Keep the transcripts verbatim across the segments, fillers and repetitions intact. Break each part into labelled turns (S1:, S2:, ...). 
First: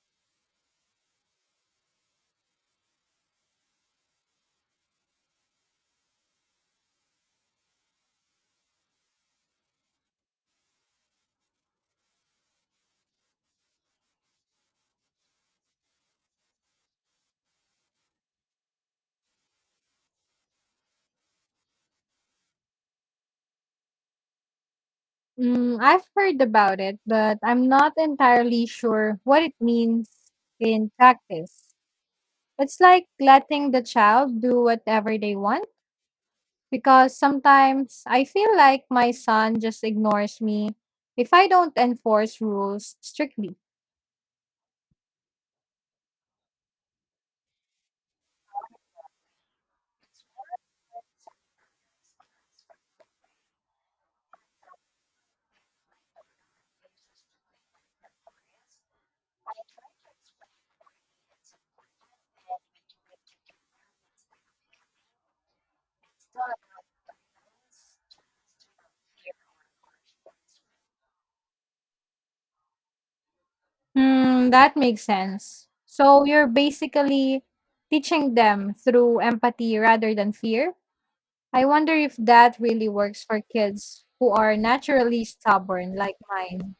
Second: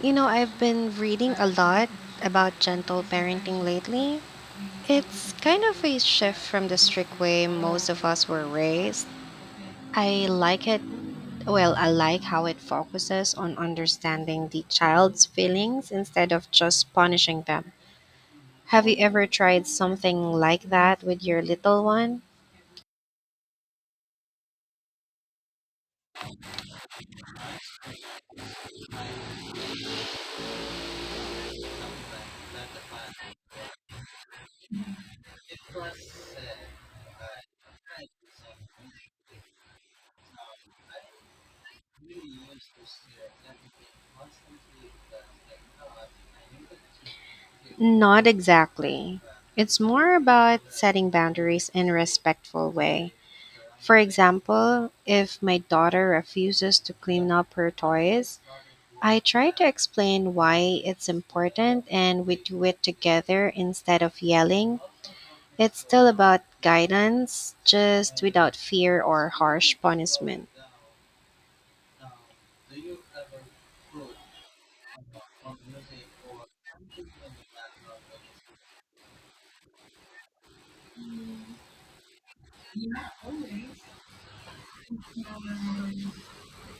S1: You know, I've been reading a lot about gentle parenting lately. It's kind of a shift from the strict way most of us were raised. I like it. Well, I like how it focuses on understanding the child's feelings instead of just punishing them. Have you ever tried something like that with your little one?
S2: Mm, I've heard about it, but I'm not entirely sure what it means in practice. It's like letting the child do whatever they want because sometimes I feel like my son just ignores me if I don't enforce rules strictly.
S1: Not exactly. It's more about setting boundaries in a respectful way. For example, if my daughter refuses to clean up her toys, I try to explain why it's important and we do it together instead of yelling. It's still about guidance, just without fear or harsh punishment.
S2: Hmm, that makes sense. So you're basically teaching them through empathy rather than fear. I wonder if that really works for kids who are naturally stubborn like mine.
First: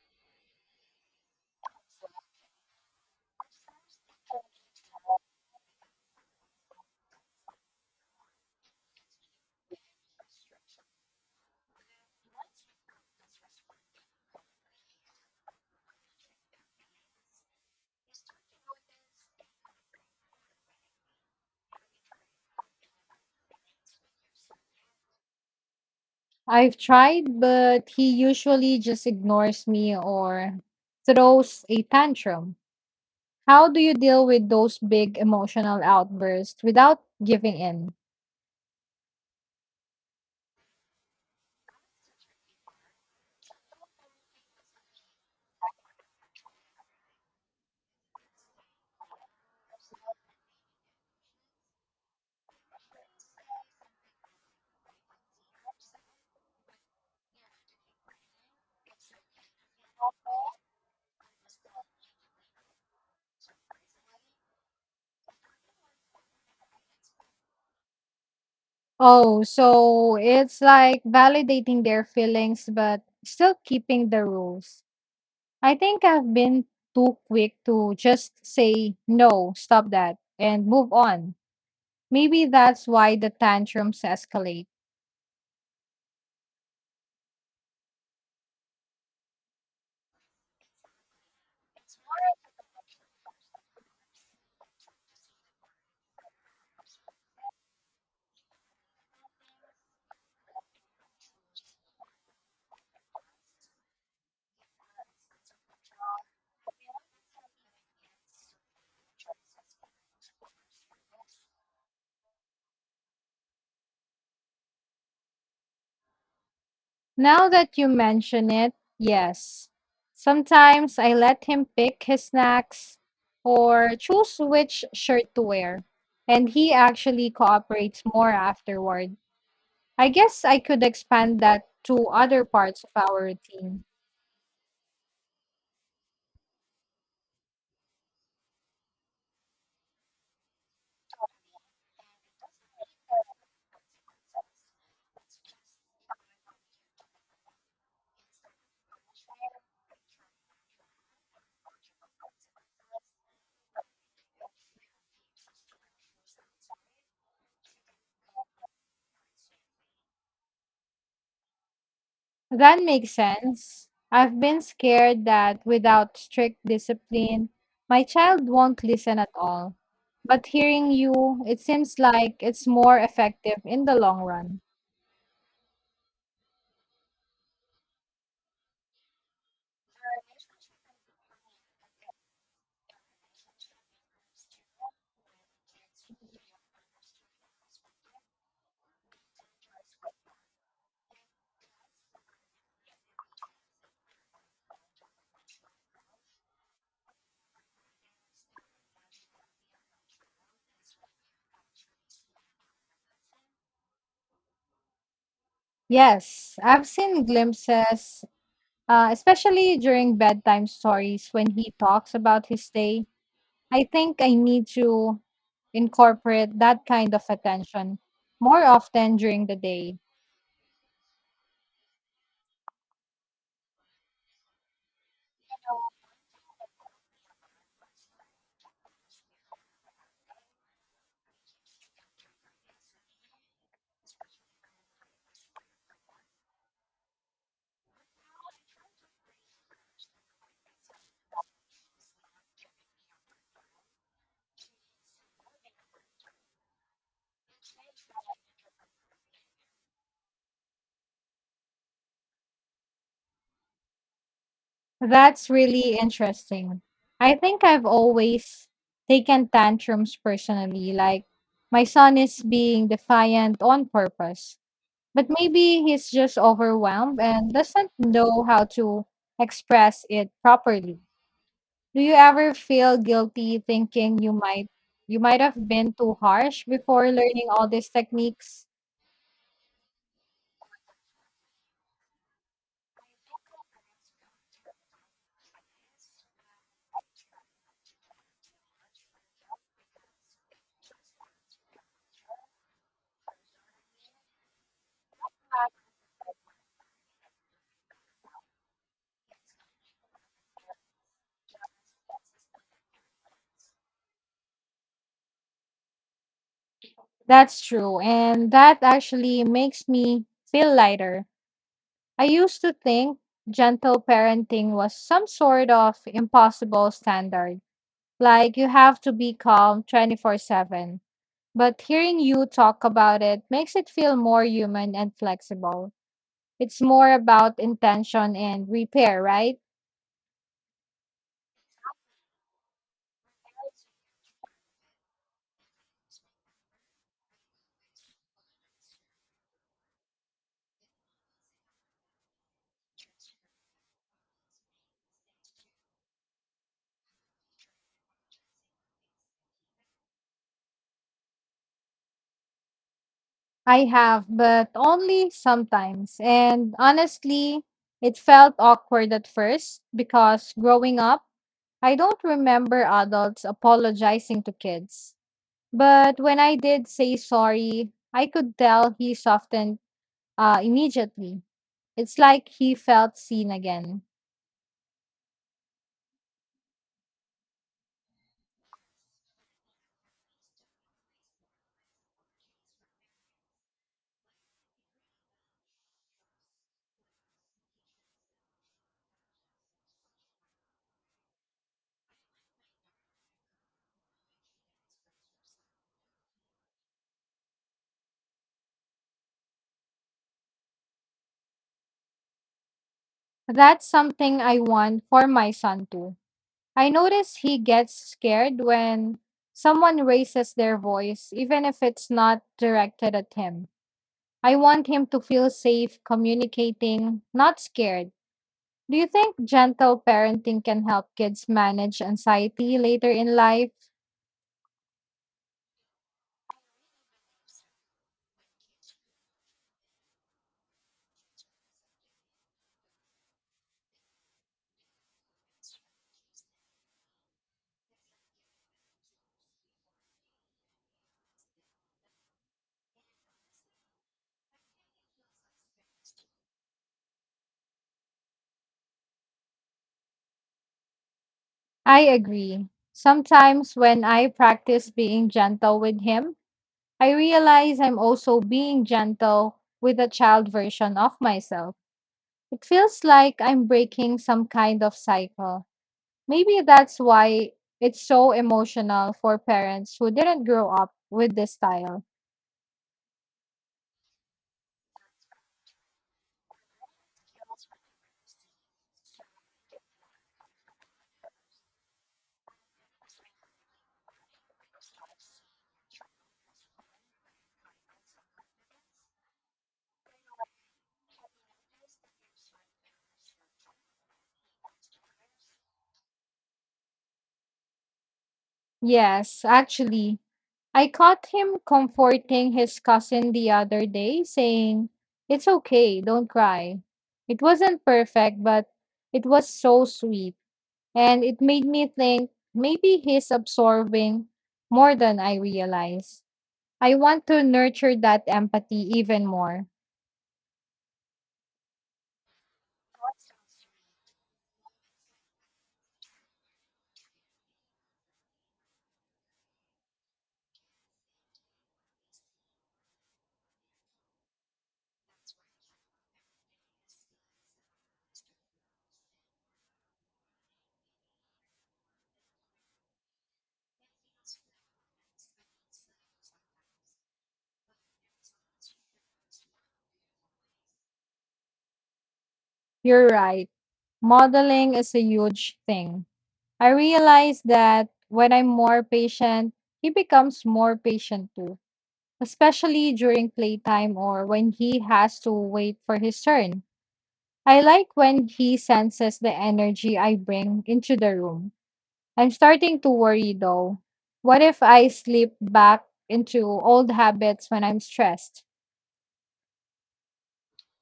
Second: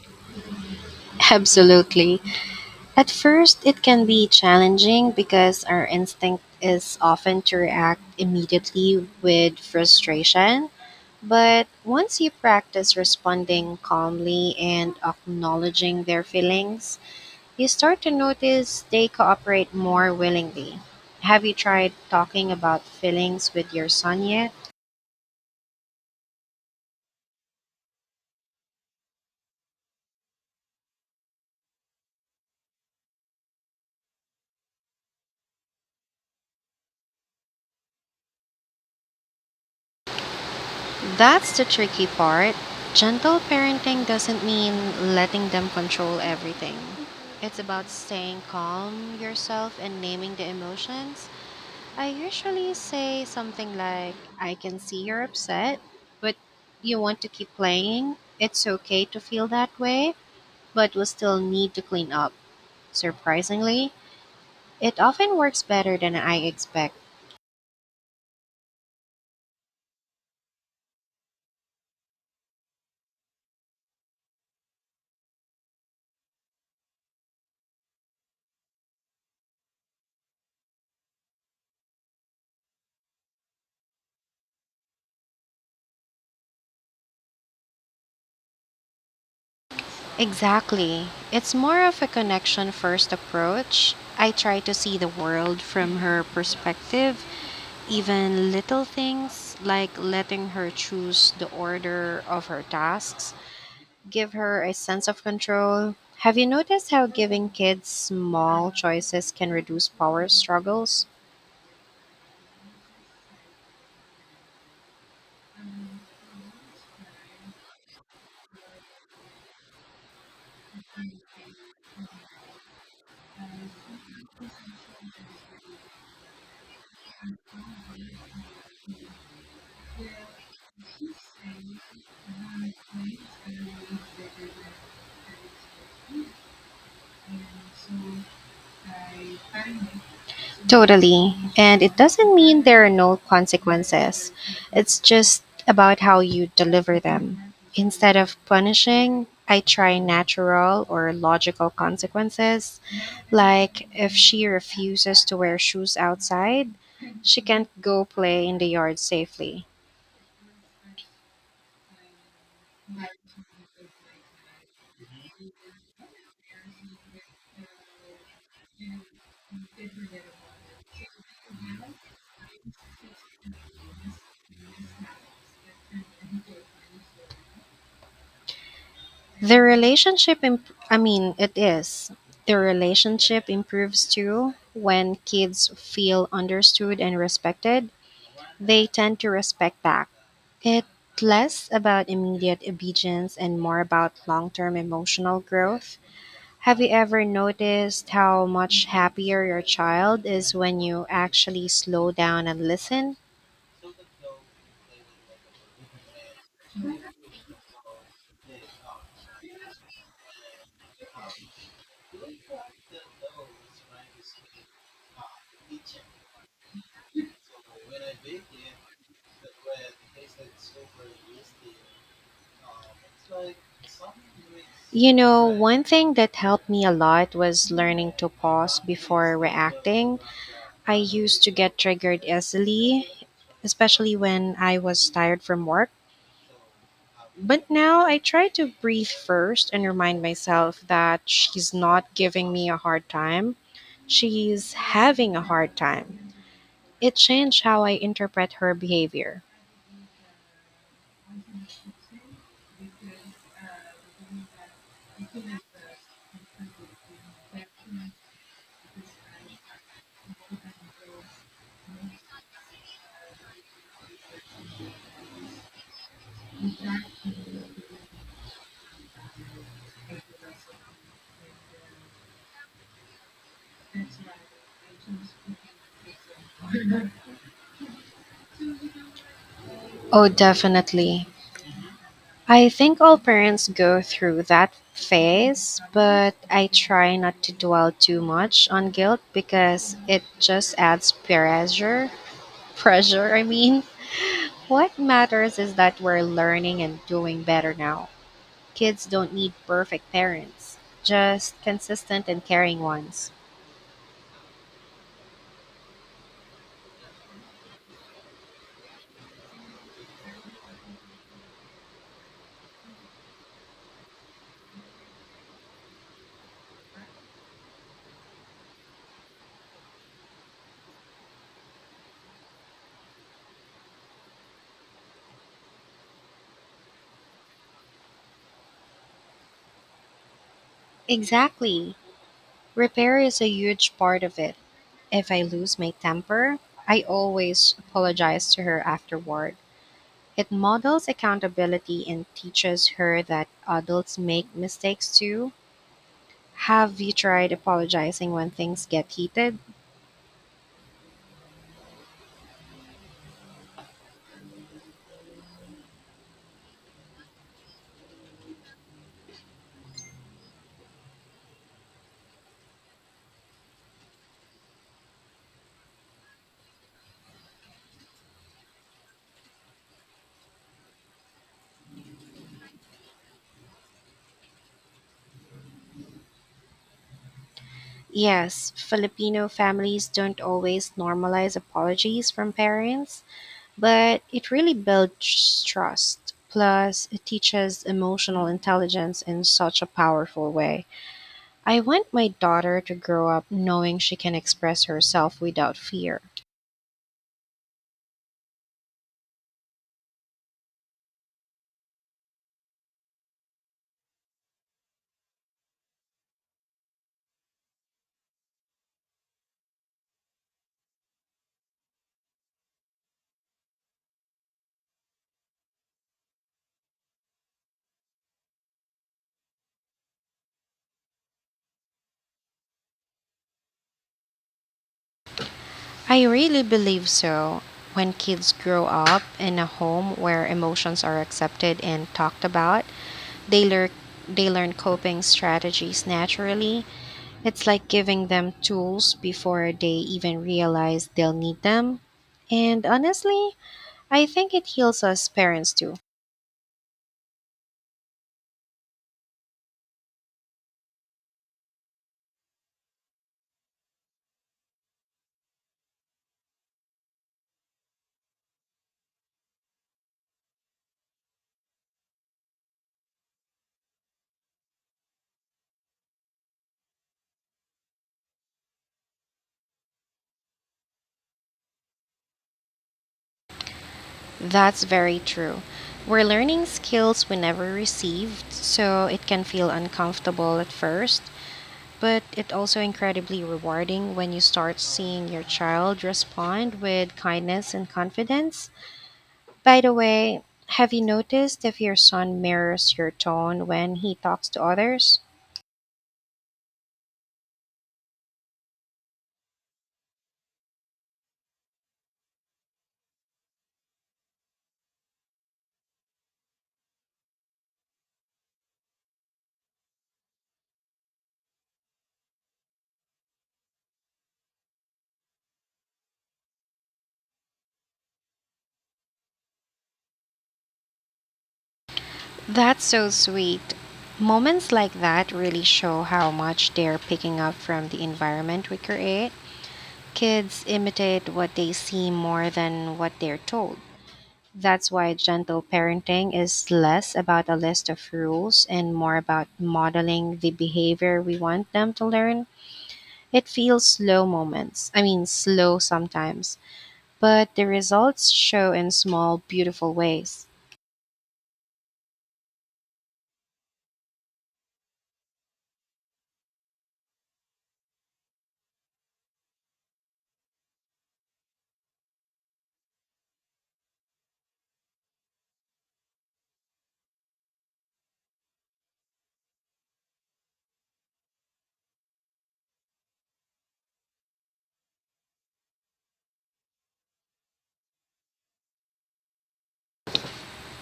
S1: Absolutely. At first, it can be challenging because our instinct is often to react immediately with frustration. But once you practice responding calmly and acknowledging their feelings, you start to notice they cooperate more willingly. Have you tried talking about feelings with your son yet?
S2: I've tried, but he usually just ignores me or throws a tantrum. How do you deal with those big emotional outbursts without giving in?
S1: That's the tricky part. Gentle parenting doesn't mean letting them control everything. It's about staying calm yourself and naming the emotions. I usually say something like, I can see you're upset, but you want to keep playing. It's okay to feel that way, but we still need to clean up. Surprisingly, it often works better than I expect.
S2: Oh, so it's like validating their feelings, but still keeping the rules. I think I've been too quick to just say, no, stop that, and move on. Maybe that's why the tantrums escalate.
S1: Exactly. It's more of a connection first approach. I try to see the world from her perspective even little things like letting her choose the order of her tasks give her a sense of control. Have you noticed how giving kids small choices can reduce power struggles?
S2: Now that you mention it, yes. Sometimes I let him pick his snacks or choose which shirt to wear, and he actually cooperates more afterward. I guess I could expand that to other parts of our routine.
S1: Totally. And it doesn't mean there are no consequences, it's just about how you deliver them. Instead of punishing, I try natural or logical consequences. Like if she refuses to wear shoes outside, she can't go play in the yard safely.
S2: That makes sense. I've been scared that without strict discipline, my child won't listen at all. But hearing you, it seems like it's more effective in the long run.
S1: The relationship, imp- I mean, it is. The relationship improves too when kids feel understood and respected. They tend to respect back. It's less about immediate obedience and more about long term emotional growth. Have you ever noticed how much happier your child is when you actually slow down and listen?
S2: Yes, I've seen glimpses, uh, especially during bedtime stories when he talks about his day. I think I need to incorporate that kind of attention more often during the day.
S1: You know, one thing that helped me a lot was learning to pause before reacting. I used to get triggered easily, especially when I was tired from work. But now I try to breathe first and remind myself that she's not giving me a hard time. She's having a hard time. It changed how I interpret her behavior.
S2: That's really interesting. I think I've always taken tantrums personally, like my son is being defiant on purpose, but maybe he's just overwhelmed and doesn't know how to express it properly. Do you ever feel guilty thinking you might you might have been too harsh before learning all these techniques?
S1: Oh, definitely. I think all parents go through that phase, but I try not to dwell too much on guilt because it just adds pressure. Pressure, I mean. What matters is that we're learning and doing better now. Kids don't need perfect parents, just consistent and caring ones.
S2: That's true, and that actually makes me feel lighter. I used to think gentle parenting was some sort of impossible standard, like you have to be calm twenty-four seven. But hearing you talk about it makes it feel more human and flexible. It's more about intention and repair, right?
S1: Exactly. Repair is a huge part of it. If I lose my temper, I always apologize to her afterward. It models accountability and teaches her that adults make mistakes too. Have you tried apologizing when things get heated?
S2: I have, but only sometimes. And honestly, it felt awkward at first because growing up, I don't remember adults apologizing to kids. But when I did say sorry, I could tell he softened uh, immediately. It's like he felt seen again.
S1: Yes, Filipino families don't always normalize apologies from parents. But it really builds trust. Plus, it teaches emotional intelligence in such a powerful way. I want my daughter to grow up knowing she can express herself without fear.
S2: That's something I want for my son too. I notice he gets scared when someone raises their voice, even if it's not directed at him. I want him to feel safe communicating, not scared. Do you think gentle parenting can help kids manage anxiety later in life?
S1: I really believe so. When kids grow up in a home where emotions are accepted and talked about, they learn they learn coping strategies naturally. It's like giving them tools before they even realize they'll need them. And honestly, I think it heals us parents too.
S2: I agree. Sometimes when I practice being gentle with him, I realize I'm also being gentle with a child version of myself. It feels like I'm breaking some kind of cycle. Maybe that's why it's so emotional for parents who didn't grow up with this style.
S1: That's very true. We're learning skills we never received, so it can feel uncomfortable at first, but it also incredibly rewarding when you start seeing your child respond with kindness and confidence. By the way, have you noticed if your son mirrors your tone when he talks to others?
S2: Yes, actually, I caught him comforting his cousin the other day, saying, it's okay, don't cry. It wasn't perfect, but it was so sweet. And it made me think maybe he's absorbing more than I realize. I want to nurture that empathy even more.
S1: That's so sweet. Moments like that really show how much they're picking up from the environment we create. Kids imitate what they see more than what they're told. That's why gentle parenting is less about a list of rules and more about modeling the behavior we want them to learn. It feels slow moments. I mean, slow sometimes, but the results show in small, beautiful ways.
S2: You're right. Modeling is a huge thing. I realize that when I'm more patient, he becomes more patient too, especially during playtime or when he has to wait for his turn. I like when he senses the energy I bring into the room. I'm starting to worry though. What if I slip back into old habits when I'm stressed?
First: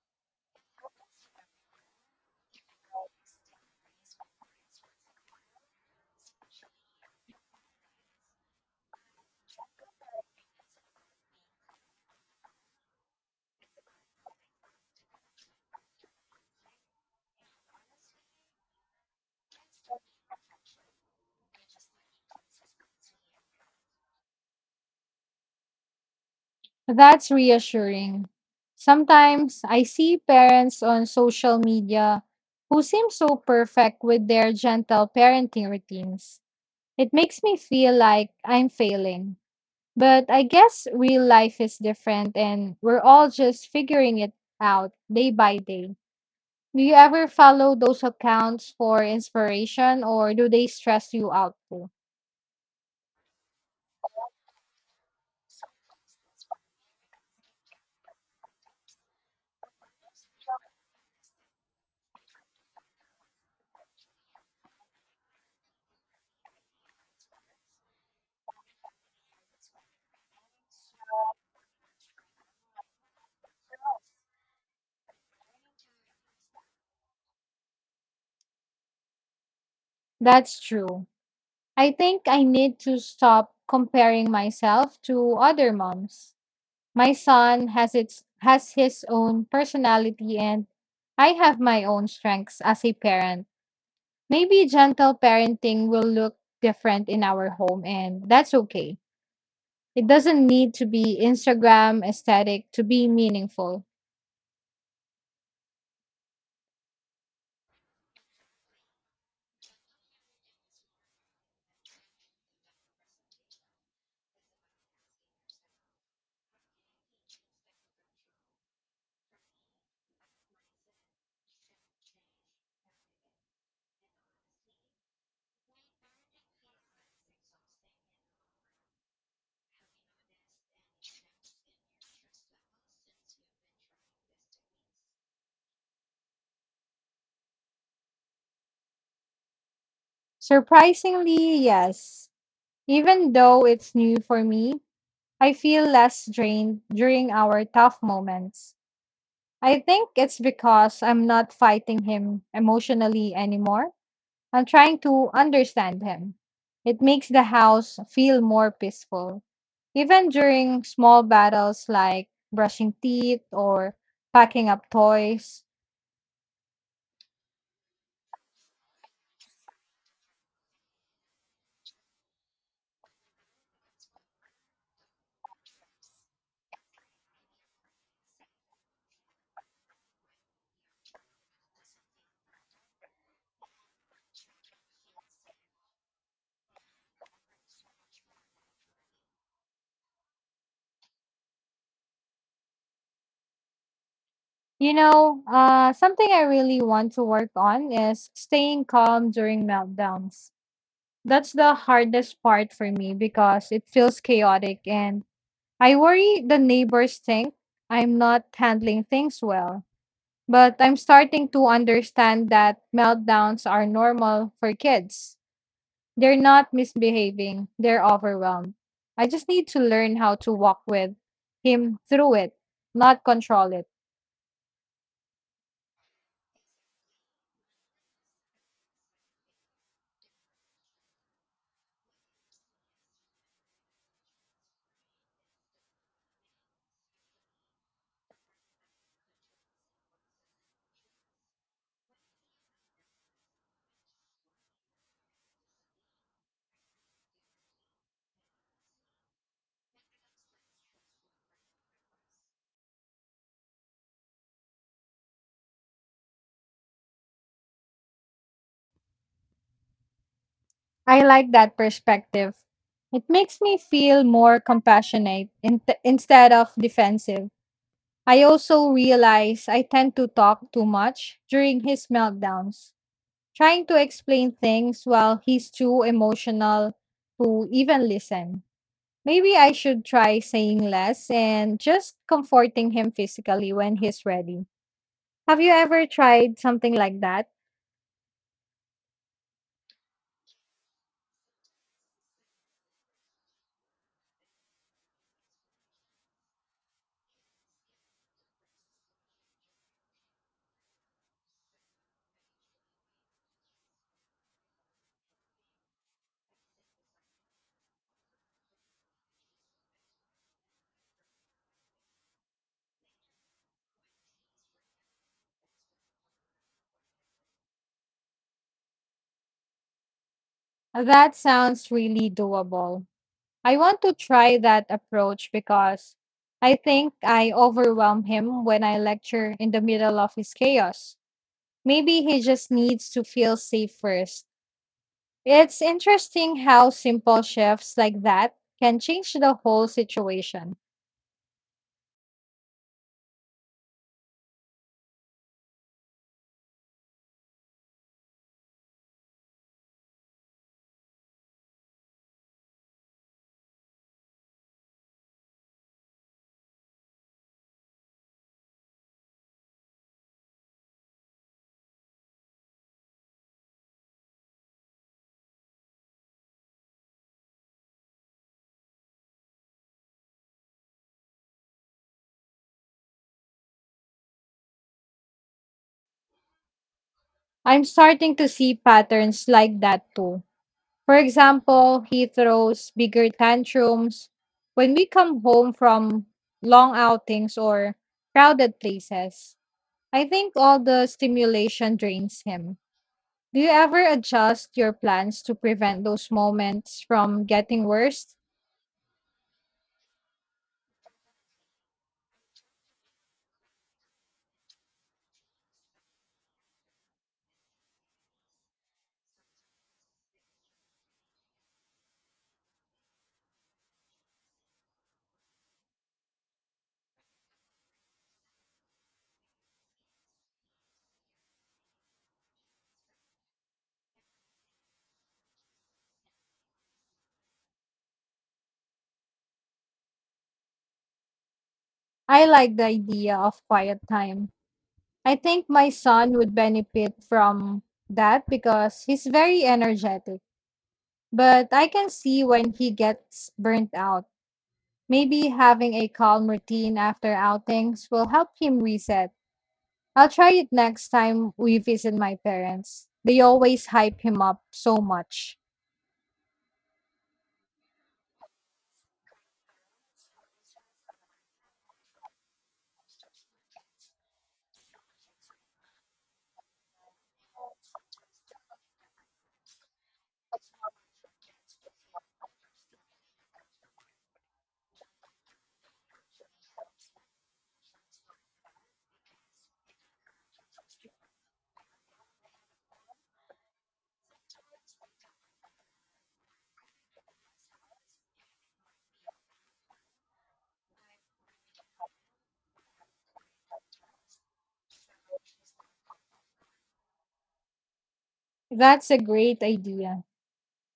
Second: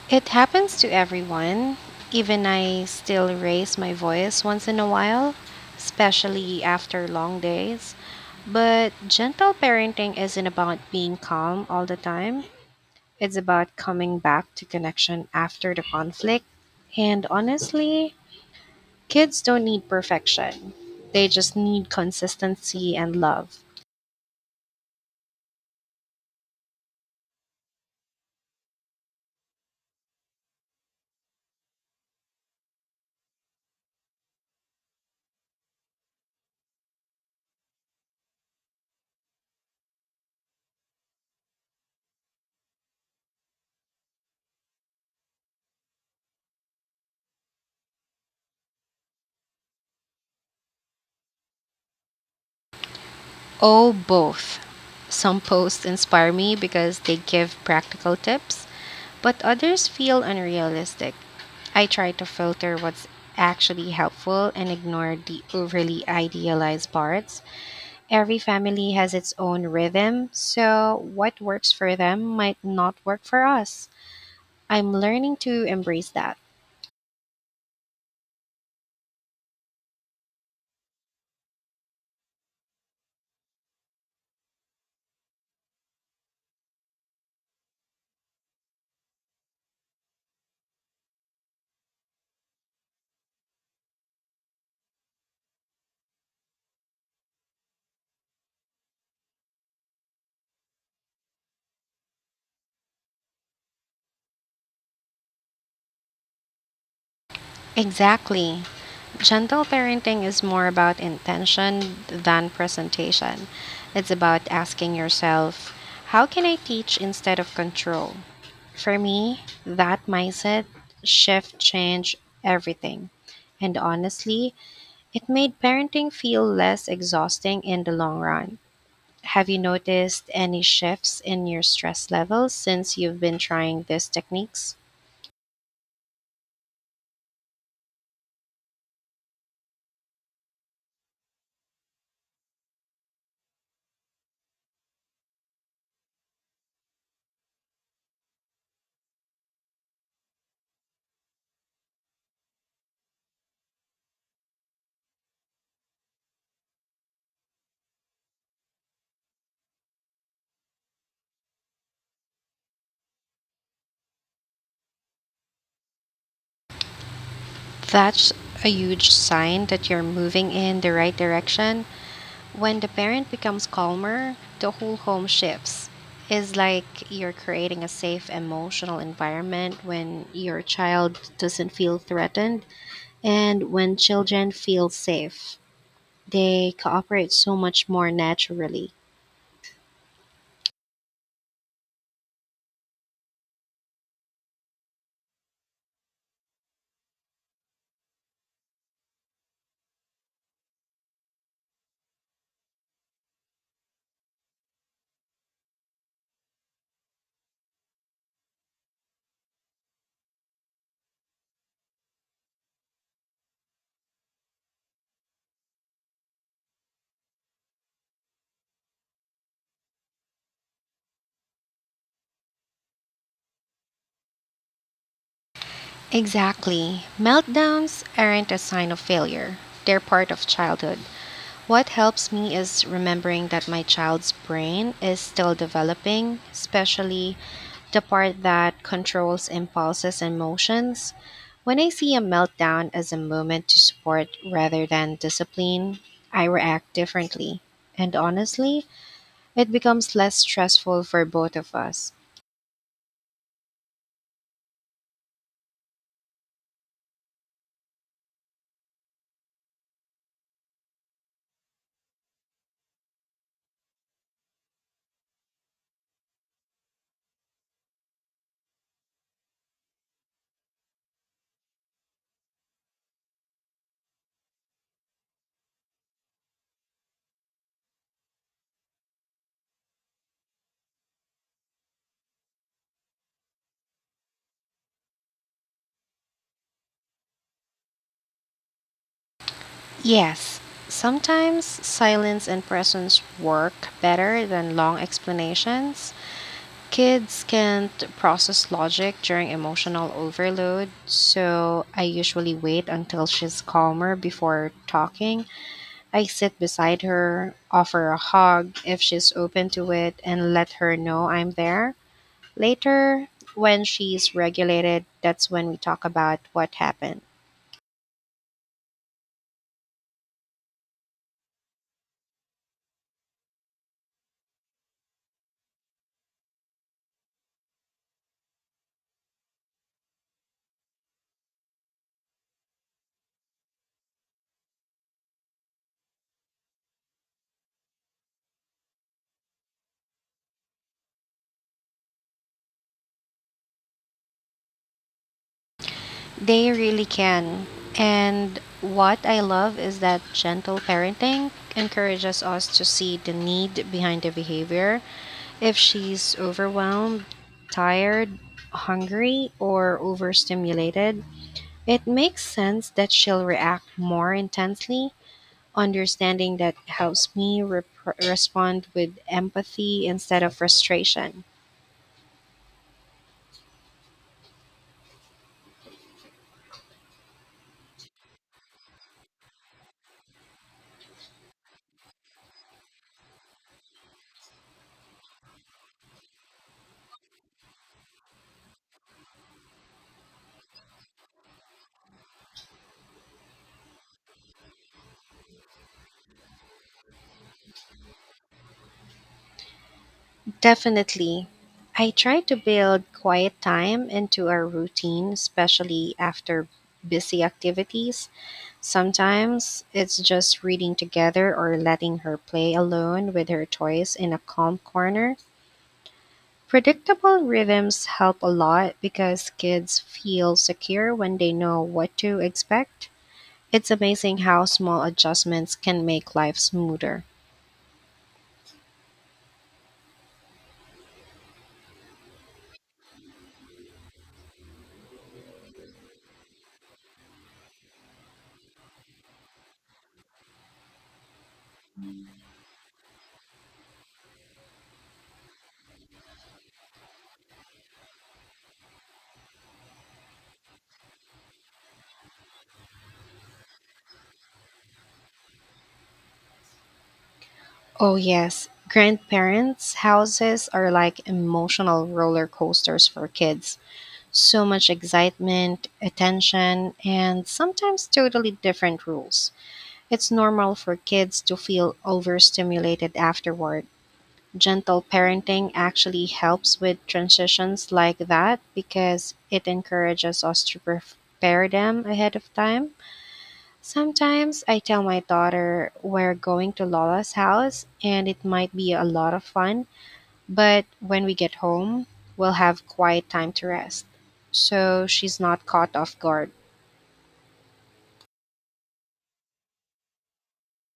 S1: It happens to everyone. Even I still raise my voice once in a while, especially after long days. But gentle parenting isn't about being calm all the time, it's about coming back to connection after the conflict. And honestly, kids don't need perfection, they just need consistency and love.
S2: That's reassuring. Sometimes I see parents on social media who seem so perfect with their gentle parenting routines. It makes me feel like I'm failing. But I guess real life is different and we're all just figuring it out day by day. Do you ever follow those accounts for inspiration or do they stress you out too?
S1: Oh, both. Some posts inspire me because they give practical tips, but others feel unrealistic. I try to filter what's actually helpful and ignore the overly idealized parts. Every family has its own rhythm, so what works for them might not work for us. I'm learning to embrace that.
S2: That's true. I think I need to stop comparing myself to other moms. My son has its has his own personality and I have my own strengths as a parent. Maybe gentle parenting will look different in our home and that's okay. It doesn't need to be Instagram aesthetic to be meaningful.
S1: Exactly. Gentle parenting is more about intention than presentation. It's about asking yourself, how can I teach instead of control? For me, that mindset shift changed everything. And honestly, it made parenting feel less exhausting in the long run. Have you noticed any shifts in your stress levels since you've been trying these techniques?
S2: Surprisingly, yes. Even though it's new for me, I feel less drained during our tough moments. I think it's because I'm not fighting him emotionally anymore. I'm trying to understand him. It makes the house feel more peaceful, even during small battles like brushing teeth or packing up toys.
S1: That's a huge sign that you're moving in the right direction. When the parent becomes calmer, the whole home shifts. It's like you're creating a safe emotional environment when your child doesn't feel threatened and when children feel safe. They cooperate so much more naturally.
S2: You know, uh, something I really want to work on is staying calm during meltdowns. That's the hardest part for me because it feels chaotic and I worry the neighbors think I'm not handling things well. But I'm starting to understand that meltdowns are normal for kids. They're not misbehaving, they're overwhelmed. I just need to learn how to walk with him through it, not control it.
S1: Exactly. Meltdowns aren't a sign of failure, they're part of childhood. What helps me is remembering that my child's brain is still developing, especially the part that controls impulses and emotions. When I see a meltdown as a moment to support rather than discipline, I react differently. And honestly, it becomes less stressful for both of us.
S2: I like that perspective. It makes me feel more compassionate in instead of defensive. I also realize I tend to talk too much during his meltdowns, trying to explain things while he's too emotional to even listen. Maybe I should try saying less and just comforting him physically when he's ready. Have you ever tried something like that?
S1: Yes, sometimes silence and presence work better than long explanations. Kids can't process logic during emotional overload, so I usually wait until she's calmer before talking. I sit beside her, offer a hug if she's open to it, and let her know I'm there. Later, when she's regulated, that's when we talk about what happened.
S2: That sounds really doable. I want to try that approach because I think I overwhelm him when I lecture in the middle of his chaos. Maybe he just needs to feel safe first. It's interesting how simple shifts like that can change the whole situation.
S1: They really can. And what I love is that gentle parenting encourages us to see the need behind the behavior. If she's overwhelmed, tired, hungry, or overstimulated, it makes sense that she'll react more intensely. Understanding that helps me repr respond with empathy instead of frustration.
S2: I'm starting to see patterns like that too. For example, he throws bigger tantrums when we come home from long outings or crowded places. I think all the stimulation drains him. Do you ever adjust your plans to prevent those moments from getting worse?
S1: Definitely. I try to build quiet time into our routine, especially after busy activities. Sometimes it's just reading together or letting her play alone with her toys in a calm corner. Predictable rhythms help a lot because kids feel secure when they know what to expect. It's amazing how small adjustments can make life smoother.
S2: I like the idea of quiet time. I think my son would benefit from that because he's very energetic. But I can see when he gets burnt out. Maybe having a calm routine after outings will help him reset. I'll try it next time we visit my parents. They always hype him up so much.
S1: Oh, yes. Grandparents' houses are like emotional roller coasters for kids. So much excitement, attention, and sometimes totally different rules. It's normal for kids to feel overstimulated afterward. Gentle parenting actually helps with transitions like that because it encourages us to prepare them ahead of time. Sometimes I tell my daughter we're going to Lola's house and it might be a lot of fun, but when we get home, we'll have quiet time to rest. So she's not caught off guard.
S2: That's a great idea.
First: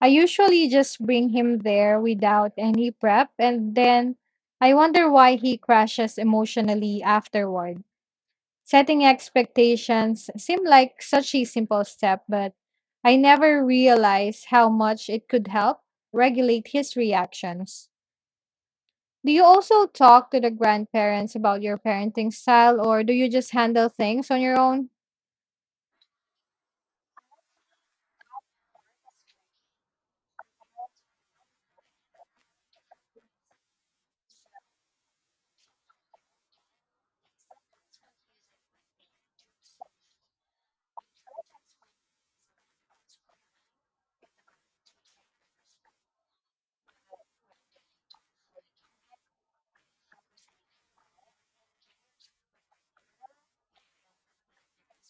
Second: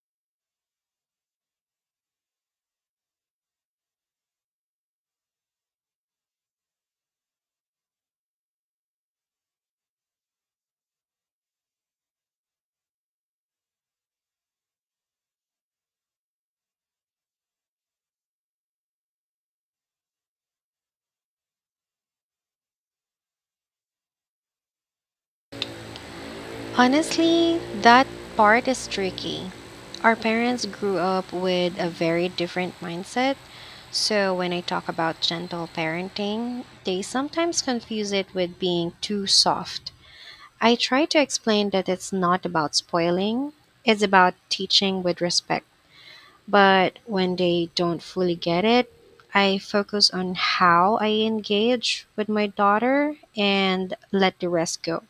S2: I usually just bring him there without any prep, and then I wonder why he crashes emotionally afterward. Setting expectations seem like such a simple step, but I never realized how much it could help regulate his reactions. Do you also talk to the grandparents about your parenting style, or do you just handle things on your own?
S1: Honestly, that part is tricky. Our parents grew up with a very different mindset, so when I talk about gentle parenting, they sometimes confuse it with being too soft. I try to explain that it's not about spoiling, it's about teaching with respect. But when they don't fully get it, I focus on how I engage with my daughter and let the rest go.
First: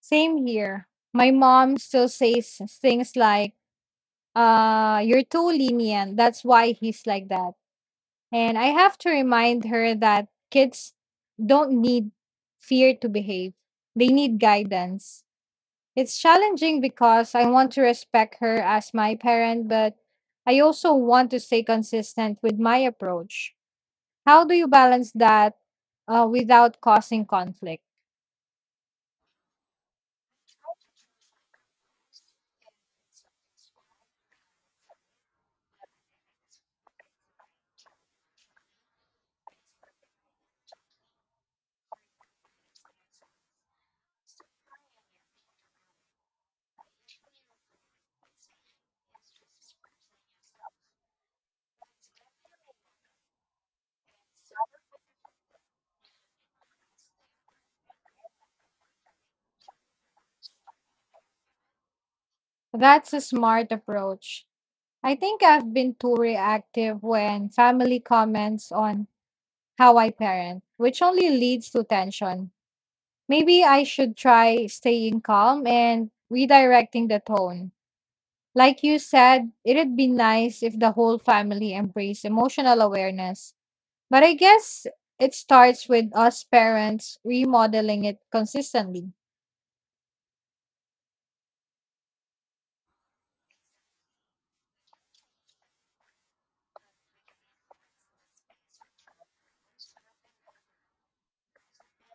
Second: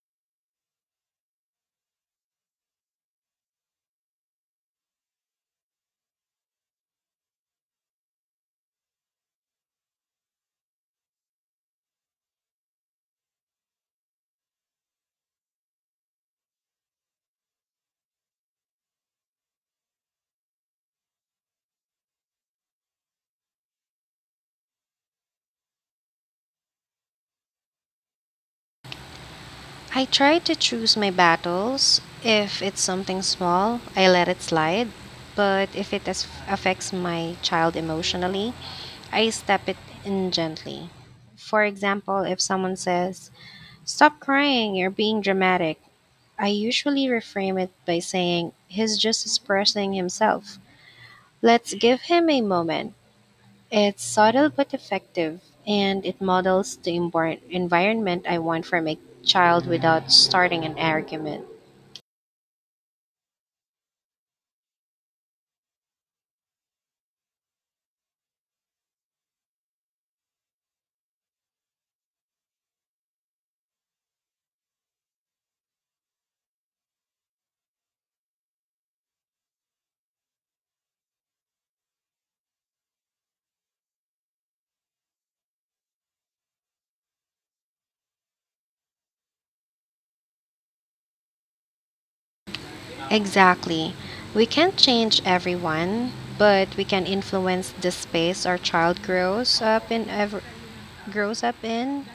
S2: Same here. My mom still says things like, uh, you're too lenient. That's why he's like that. And I have to remind her that kids don't need fear to behave, they need guidance. It's challenging because I want to respect her as my parent, but I also want to stay consistent with my approach. How do you balance that uh, without causing conflict?
S1: I try to choose my battles. If it's something small, I let it slide. But if it as- affects my child emotionally, I step it in gently. For example, if someone says, stop crying, you're being dramatic, I usually reframe it by saying, he's just expressing himself. Let's give him a moment. It's subtle but effective, and it models the envir- environment I want from a child without starting an argument.
S2: That's a smart approach. I think I've been too reactive when family comments on how I parent, which only leads to tension. Maybe I should try staying calm and redirecting the tone. Like you said, it'd be nice if the whole family embraced emotional awareness. But I guess it starts with us parents remodeling it consistently.
S1: Exactly. We can't change everyone, but we can influence the space our child grows up in ever- grows up in.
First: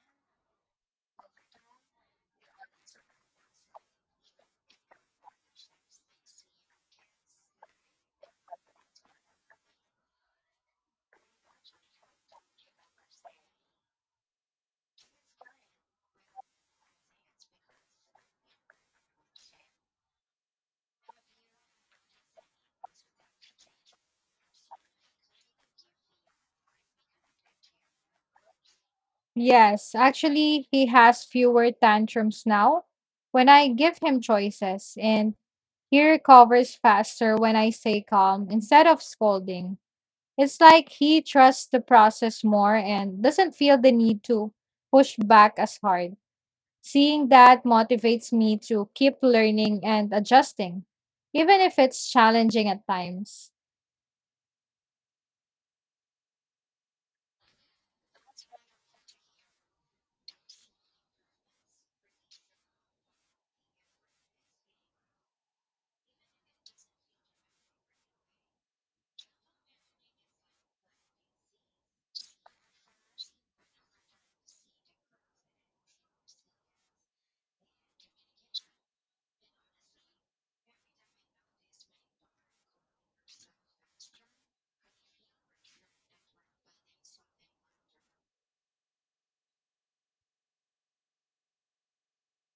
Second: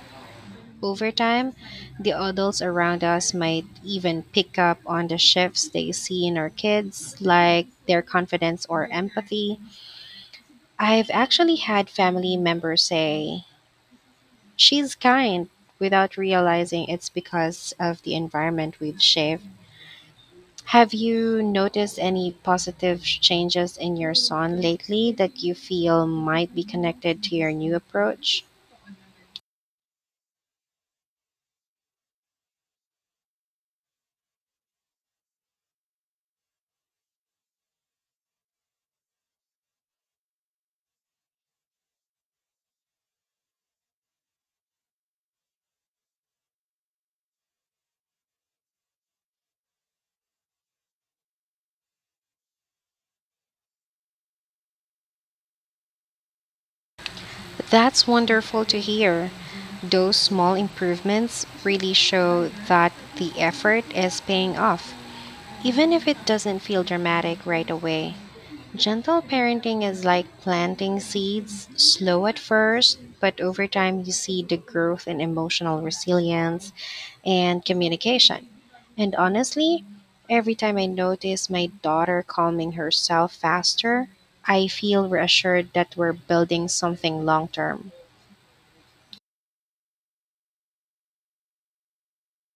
S1: Over time, the adults around us might even pick up on the shifts they see in our kids, like their confidence or empathy. I've actually had family members say, she's kind, without realizing it's because of the environment we've shaped. Have you noticed any positive changes in your son lately that you feel might be connected to your new approach?
S2: Yes, actually, he has fewer tantrums now when I give him choices, and he recovers faster when I stay calm instead of scolding. It's like he trusts the process more and doesn't feel the need to push back as hard. Seeing that motivates me to keep learning and adjusting, even if it's challenging at times.
S1: That's wonderful to hear. Those small improvements really show that the effort is paying off, even if it doesn't feel dramatic right away. Gentle parenting is like planting seeds, slow at first, but over time you see the growth in emotional resilience and communication. And honestly, every time I notice my daughter calming herself faster, I feel reassured that we're building something long term.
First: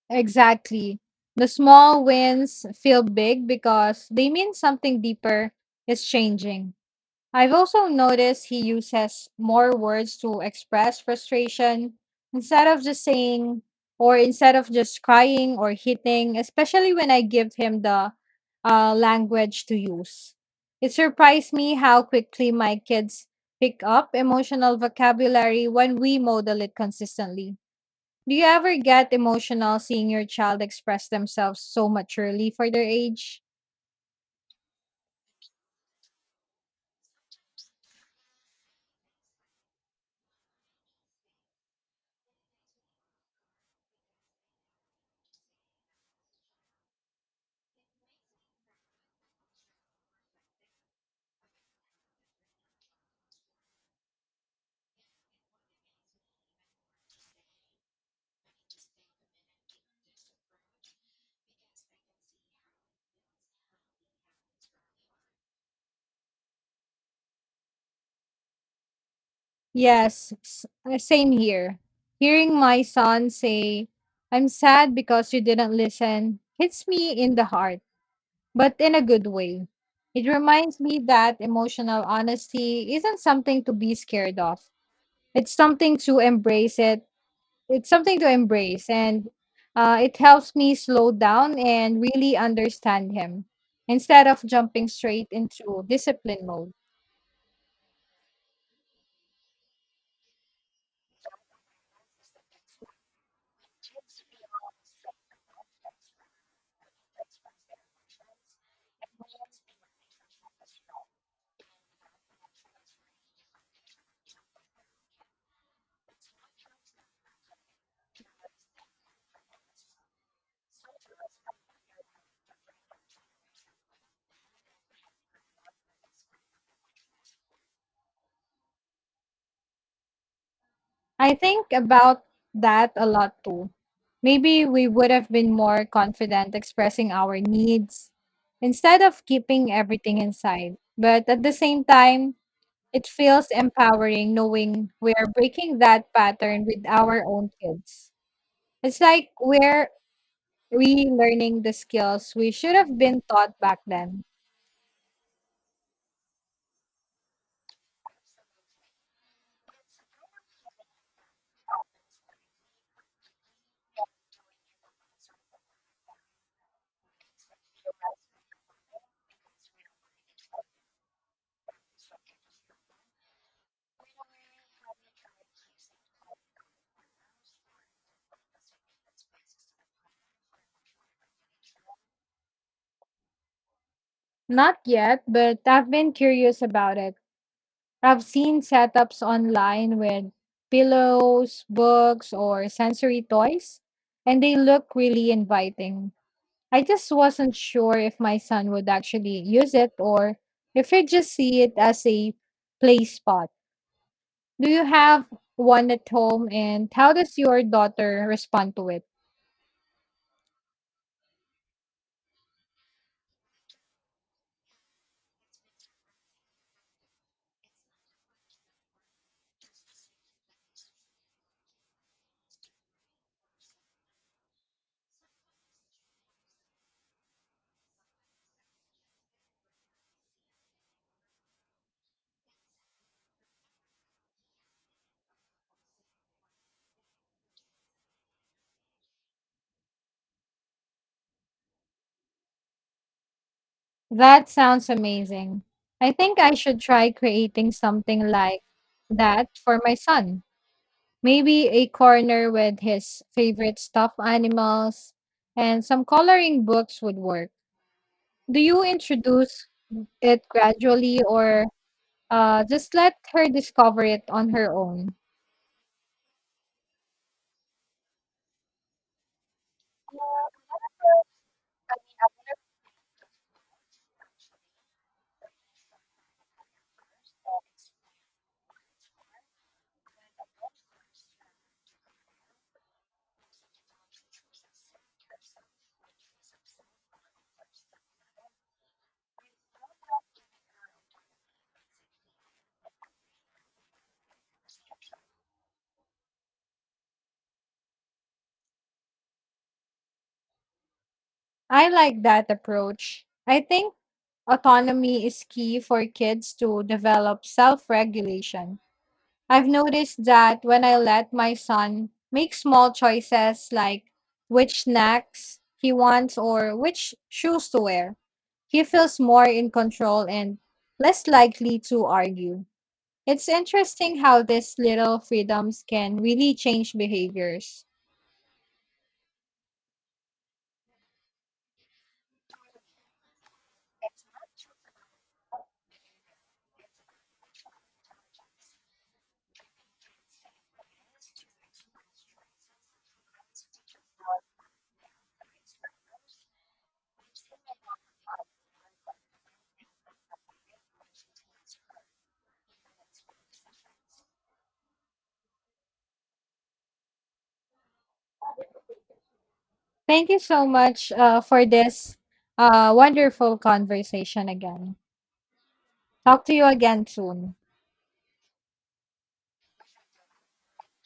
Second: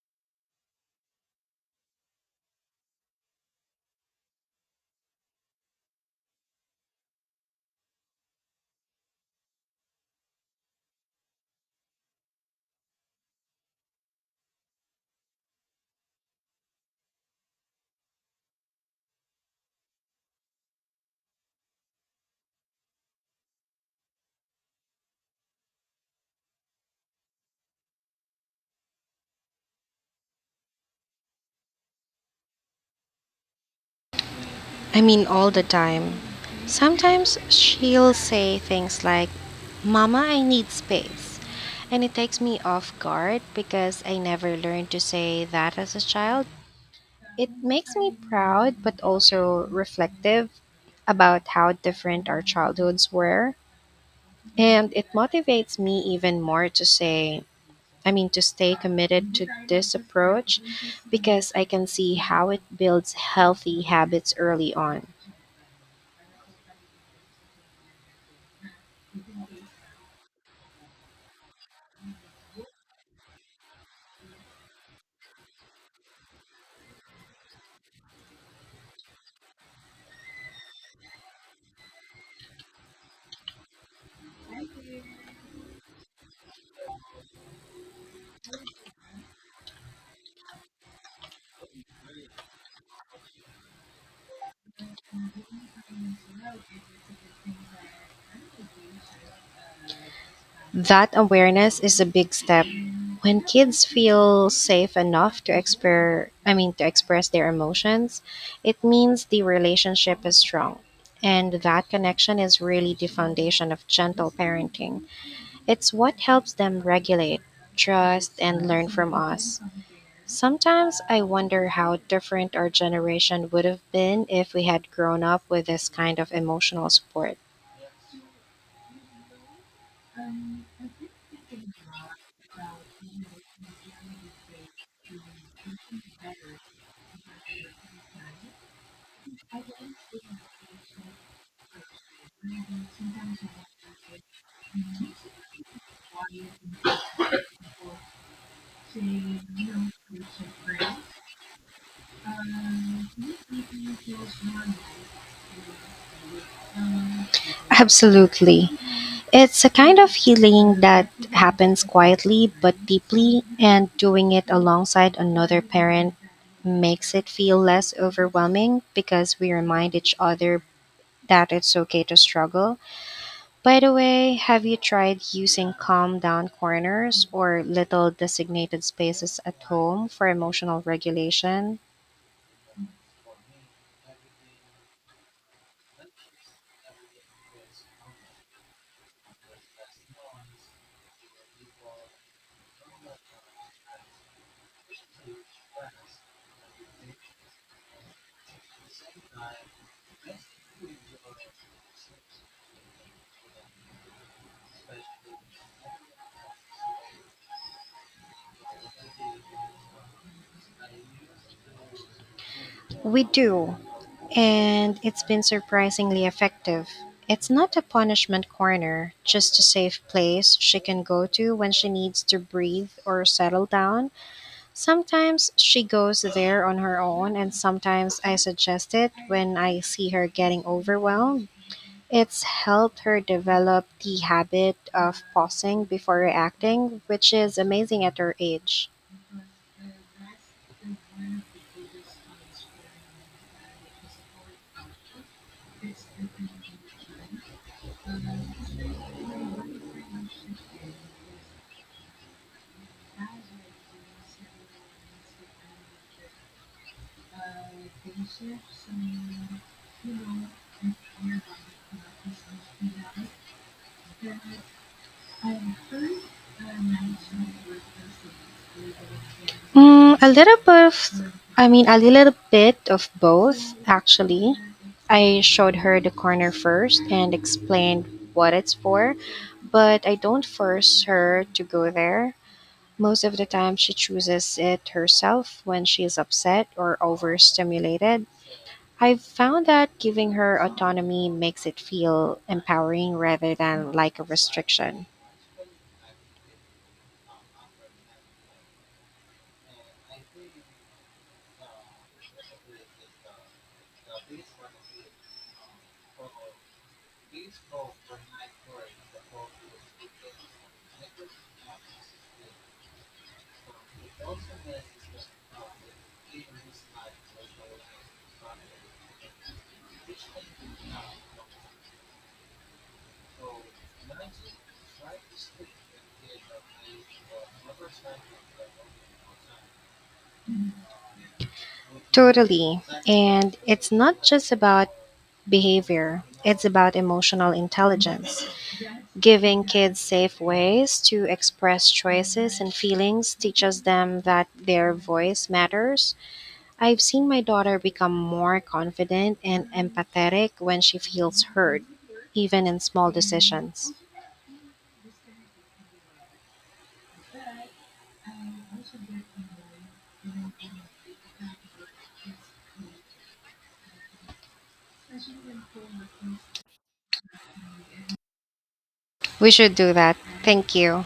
S2: Exactly. The small wins feel big because they mean something deeper is changing. I've also noticed he uses more words to express frustration instead of just saying or instead of just crying or hitting, especially when I give him the uh, language to use. It surprised me how quickly my kids pick up emotional vocabulary when we model it consistently. Do you ever get emotional seeing your child express themselves so maturely for their age?
S1: I mean, all the time. Sometimes she'll say things like, Mama, I need space. And it takes me off guard because I never learned to say that as a child. It makes me proud, but also reflective about how different our childhoods were. And it motivates me even more to say, I mean, to stay committed to this approach because I can see how it builds healthy habits early on.
S2: Yes, s- uh, same here. Hearing my son say, I'm sad because you didn't listen, hits me in the heart, but in a good way. It reminds me that emotional honesty isn't something to be scared of. It's something to embrace it. It's something to embrace. And uh, it helps me slow down and really understand him instead of jumping straight into discipline mode.
S1: That awareness is a big step. When kids feel safe enough to express I mean to express their emotions, it means the relationship is strong. And that connection is really the foundation of gentle parenting. It's what helps them regulate, trust, and learn from us. Sometimes I wonder how different our generation would have been if we had grown up with this kind of emotional support.
S2: I think about that a lot too. Maybe we would have been more confident expressing our needs instead of keeping everything inside. But at the same time, it feels empowering knowing we are breaking that pattern with our own kids. It's like we're relearning the skills we should have been taught back then.
S1: Absolutely. It's a kind of healing that happens quietly but deeply, and doing it alongside another parent makes it feel less overwhelming because we remind each other that it's okay to struggle. By the way, have you tried using calm down corners or little designated spaces at home for emotional regulation?
S2: Not yet, but I've been curious about it. I've seen setups online with pillows, books, or sensory toys, and they look really inviting. I just wasn't sure if my son would actually use it or if he'd just see it as a play spot. Do you have one at home, and how does your daughter respond to it?
S1: We do. And it's been surprisingly effective. It's not a punishment corner, just a safe place she can go to when she needs to breathe or settle down. Sometimes she goes there on her own, and sometimes I suggest it when I see her getting overwhelmed. It's helped her develop the habit of pausing before reacting, which is amazing at her age.
S2: That sounds amazing. I think I should try creating something like that for my son. Maybe a corner with his favorite stuffed animals, and some coloring books would work. Do you introduce it gradually or uh, just let her discover it on her own?
S1: Mm, a little bit of, I mean, a little bit of both, actually. I showed her the corner first and explained what it's for, but I don't force her to go there. Most of the time, she chooses it herself when she is upset or overstimulated. I've found that giving her autonomy makes it feel empowering rather than like a restriction.
S2: I like that approach. I think autonomy is key for kids to develop self regulation. I've noticed that when I let my son make small choices like which snacks he wants or which shoes to wear, he feels more in control and less likely to argue. It's interesting how these little freedoms can really change behaviors.
S1: Totally. And it's not just about behavior, it's about emotional intelligence. Giving kids safe ways to express choices and feelings teaches them that their voice matters. I've seen my daughter become more confident and empathetic when she feels heard, even in small decisions.
S2: Thank you so much uh, for this uh, wonderful conversation again. Talk to you again soon.
S1: We should do that. Thank you.